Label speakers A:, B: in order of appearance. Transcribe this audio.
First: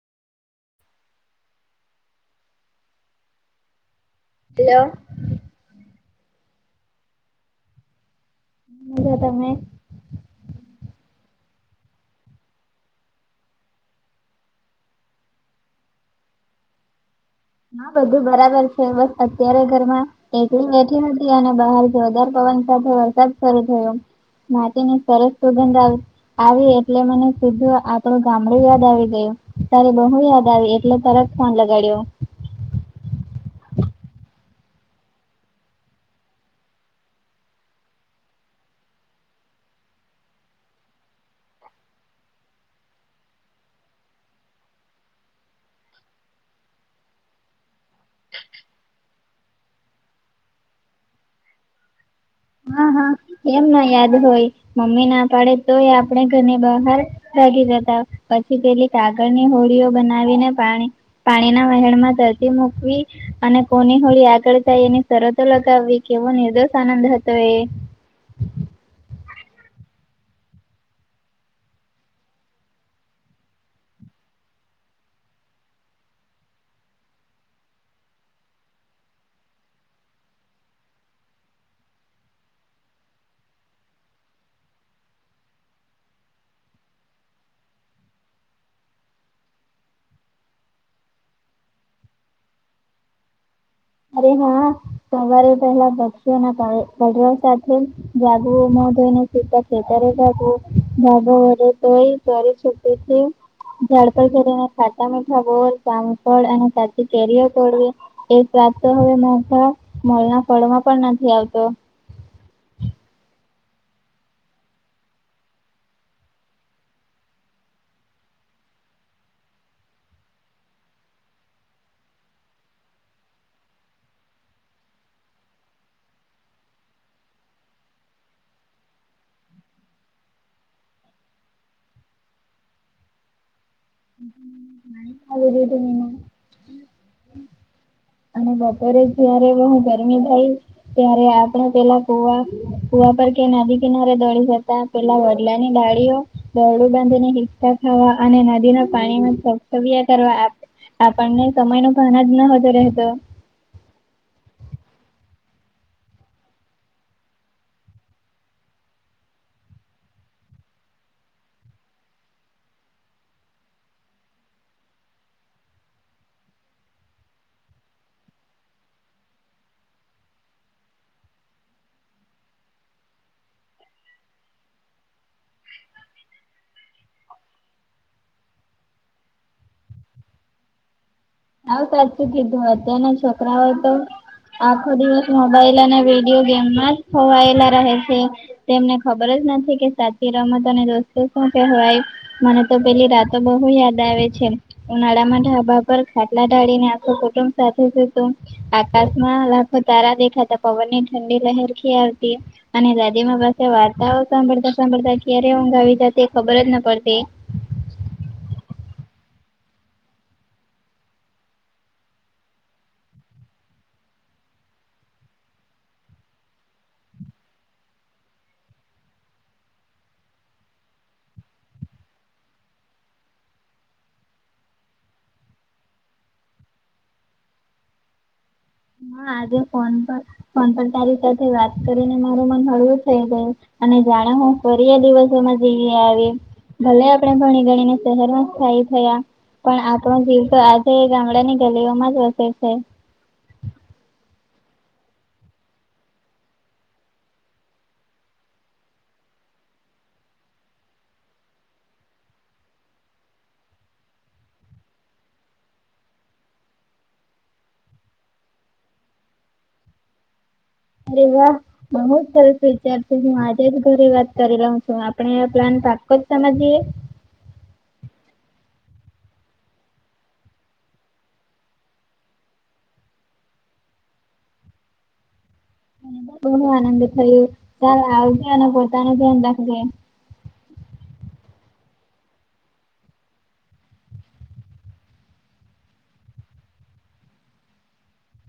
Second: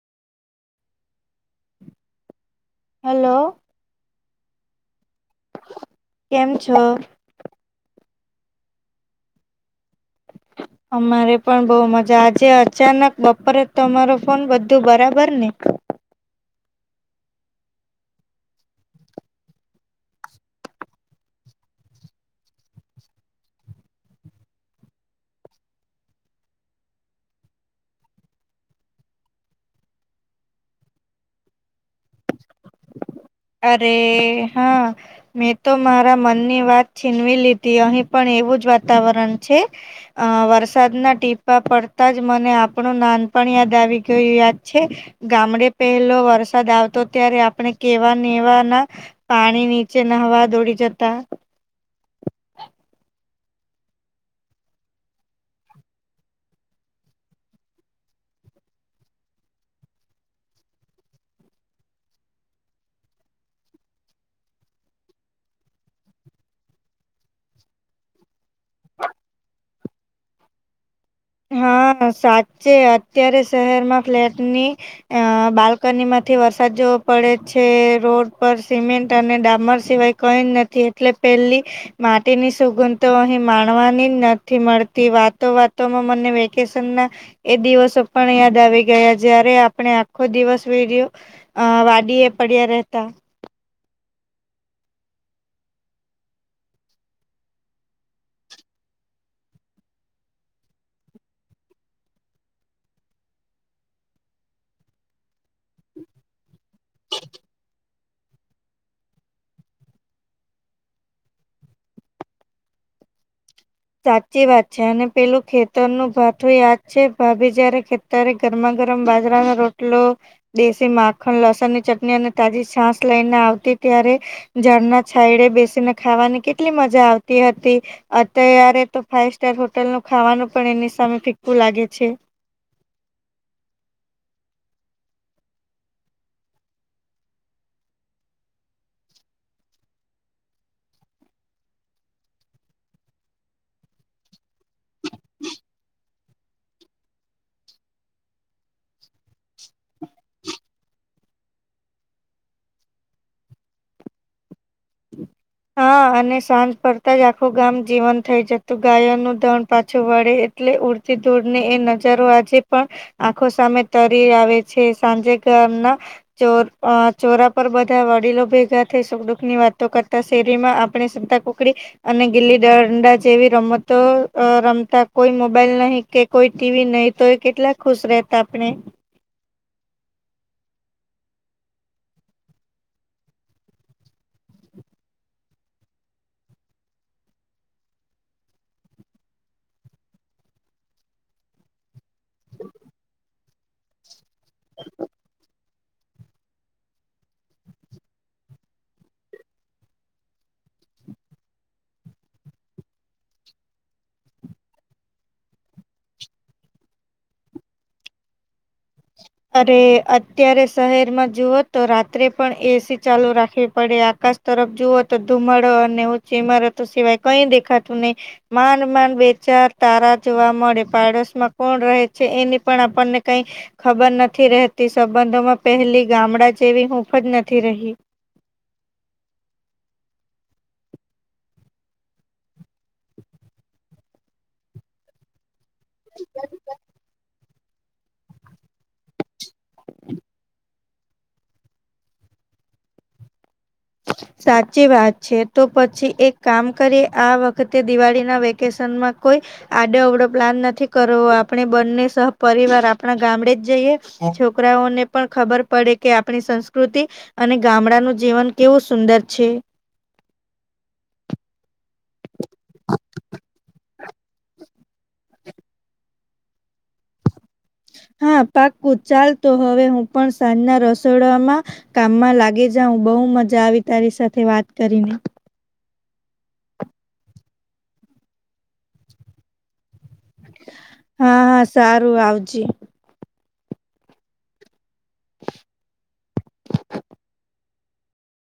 A: Hello.
B: Hello.
A: કેમ છે?
B: મજામાં તમે.
A: અમારે પણ બહુ મજા, આજે અચાનક બપોરે તમારો ફોન બધું બરાબર ને.
B: હા, બધું બરાબર છે, બસ અત્યારે ઘરમાં. એકરી બેઠી હતી, અને બહાર જોરદાર પવન સાથે વરસાદ શરૂ થયો. મા ન સરસ સુગંધ આવે. આવી, એટલે મને સીધું આપણું ગામડું યાદ આવી ગયું, તારે બહુ યાદ આવી, એટલે તરત કોણ લગાડીઓ.
A: અરે, હા. મેં તો મારા મનની વાત છીનવી લીધી અહીં પણ એવું જ વાતાવરણ છે. અ વરસાદના ટીપા પડતા જ મને આપણું નાન પણ યાદ આવી ગયું યાદ છે. ગામડે પહેલો વરસાદ આવતો ત્યારે આપણે કેવા નેવા ના પાણી નીચે નહવા દોડી જતા.
B: હા હા એમ ના યાદ હોય મમ્મી ના પાડે તોય આપણે ઘરની બહાર ભાગી જતા પછી પેલી કાગળની હોળઓ બનાવી ને પાણી પાણી ના વહેણ માં ધરતી મૂકવી અને કોની હોળી આગળ થાય એની શરતો લગાવવી કેવો નિર્દોષ આનંદ હતો, એ.
A: હા સાચે અત્યારે શહેરમાં ફ્લેટની અ બાલ્કની માંથી વરસાદ જોવો પડે છે, રોડ પર સિમેન્ટ અને ડામર સિવાય કઈ નથી એટલે પેલી માટીની સુગણ તો અહી માણવાની જ નથી મળતી વાતો વાત તો મને વેકેશન ના એ દિવસો પણ યાદ આવી ગયા જય્યારે આપણે આખો દિવસ વયો અ વાડી એ પડ્યા રહેતા.
B: અરે હા સવારે પેલા પક્ષીઓના પડવા સાથે જાગવુ અને સીધા ખેતરે ભાગવું [unintelligible] તે ઝાડ પર કરીને ખાતા મીઠા બોલ જામફળ અને. કાચી કેરીઓ તોડીએ રાત તો હવે મોઠા મોના ફળમાં પણ નથી આવતો.
A: સાચી વાત છે અને પેલું ખેતર નું ભાથું યાદ છે ભાભી જયારે. અત્યારે ગરમા ગરમ બાજરાનો રોટલો દેશી માખણ લસણની ચટણી અને તાજી છાસ લઈને આવતી ત્યારે ઝાળના છાયડે બેસીને ખાવાની કેટલી મજા આવતી હતી. તય્યારે તો ફાાઈવ સ્ટાર હોટલનું ખાવાનું પણ એની સામે ફીકકું લાગે છે.
B: [unintelligible] અને બપોરે જયારે બહુ ગરમી થાય ત્યારે આપણે પેલા કુવા કૂવા પર કે નાદી કિનારે દોડી જતા. પેલા વડલાની ડાળીઓ. દોરડું બાંધીને હીચકા ખાવા અને નદીના પાણીમાં છબછબિયા કરવા આપે. આપણને સમય નો ભાણ જ નહોતો રહેતો.
A: હા અને સાંજ પડતા જ આખું ગામ જીવન થઈ જતું ગાય નું ધણ પાછું વળે. એટલે ઉડતી દોડને એ નજારો આજે પણ. આંખો સામે તરી આવે છે સાંજે ઘરના ચોર ચોરા પર બધા વડીલો ભેગા થઈ સુખદુઃખ ની વાતો કર તા શેરીમાં આપણે શતા કુકડી અને ગીલી દંડા જેવી રમતો રમતા કોઈ મોબાઈલ નહી કે કોઈ ટીવી નહી તો કેટલા ખુશ રહેતા આપણે.
B: આવ સાચું કીધું અત્યારના છોકરાઓ તો આખો દિવસ મોબાઈલ અને વિડીયો ગેમમાં જ ખોવાયેલા રહે છે. તેમને ખબર જ નથી કે સાચી રમત અને દોસ્તો શું કહેવાય મને તો પેલી રાતો બહુ યાદ આવે છે ઉનાળામાં ઢાબા પર ખાટલા ઢાળીને આખો કુટુંબ સાથે સૂતું આકાશમાં લાખો તારા દેખાતા પવન ની ઠંડી લહેર ખી આવતી. અને દાદી માં પાસે વાર્તાઓ સાંભળતા સાંભળતા ક્યારે હુંઘ આવી જાતી ખબર જ ન પડતી.
A: અરે અત્યારે શહેરમાં જુઓ તો રાત્રે પણ એસી ચાલુ રાખવી પડે આકાશ તરફ જુઓ તો ધુમડો અને ઊંચી ઈમારતો સિવાય કઈ દેખાતું નહી માન માન બેચાર તારા જોવા મળે પાડોશમાં કોણ રહે છે, એની પણ આપણને કઈ ખબર નથી રહેતી સંબંધોમાં પહેલી ગામડા જેવી હુંફ જ નથી રહી
B: હા આજે ફોન પર ફોન પણ તારી સાથે વાત કરીને મારું મન હળવું થઈ ગયુ અને જાણે હુ ફરીયા દિવસોમાં જેવી આવી ભલે આપણે ભણી ગણીને શહેરમાં સ્થાયી થયાં. પણ આપણો જીવતો આજે ગામડાની ગલીઓમાં જ વસે છે.
A: સાચી વાત છે. તો પછી એક કામ કરીએ આ વખતે દિવાળી ના વે કેશનમાં કોઈ આડે અવડો પ્લાન નથી કરવો આપણે બંને સહ પરિવાર આપણાં ગામડે જ જઈએ. છોકરાઓને પણ ખબર પડે કે આપણી સંસ્કૃતિ અને ગામડાનું જીવન કેવું સુંદર છે.
B: અરે વાહ. બહુ જ સરસ વિચાર છે હું આજે જ ઘરે વાત કરી લઉ છું આપણે આ પ્લાન પા માં જઈએ?
A: હા, પાકું ચાલ તો હવે હું પણ સાંજના રસોડામાં કામમાં લાગી જાઉ બહુ મજા આવી તારી સાથે વાત કરીને.
B: ઘણું આનંદ થયું ચાલ આવજે અને પોતાનું ધ્યાન રાખજે.
A: હા, હા, સારું આવજે. [inaudible]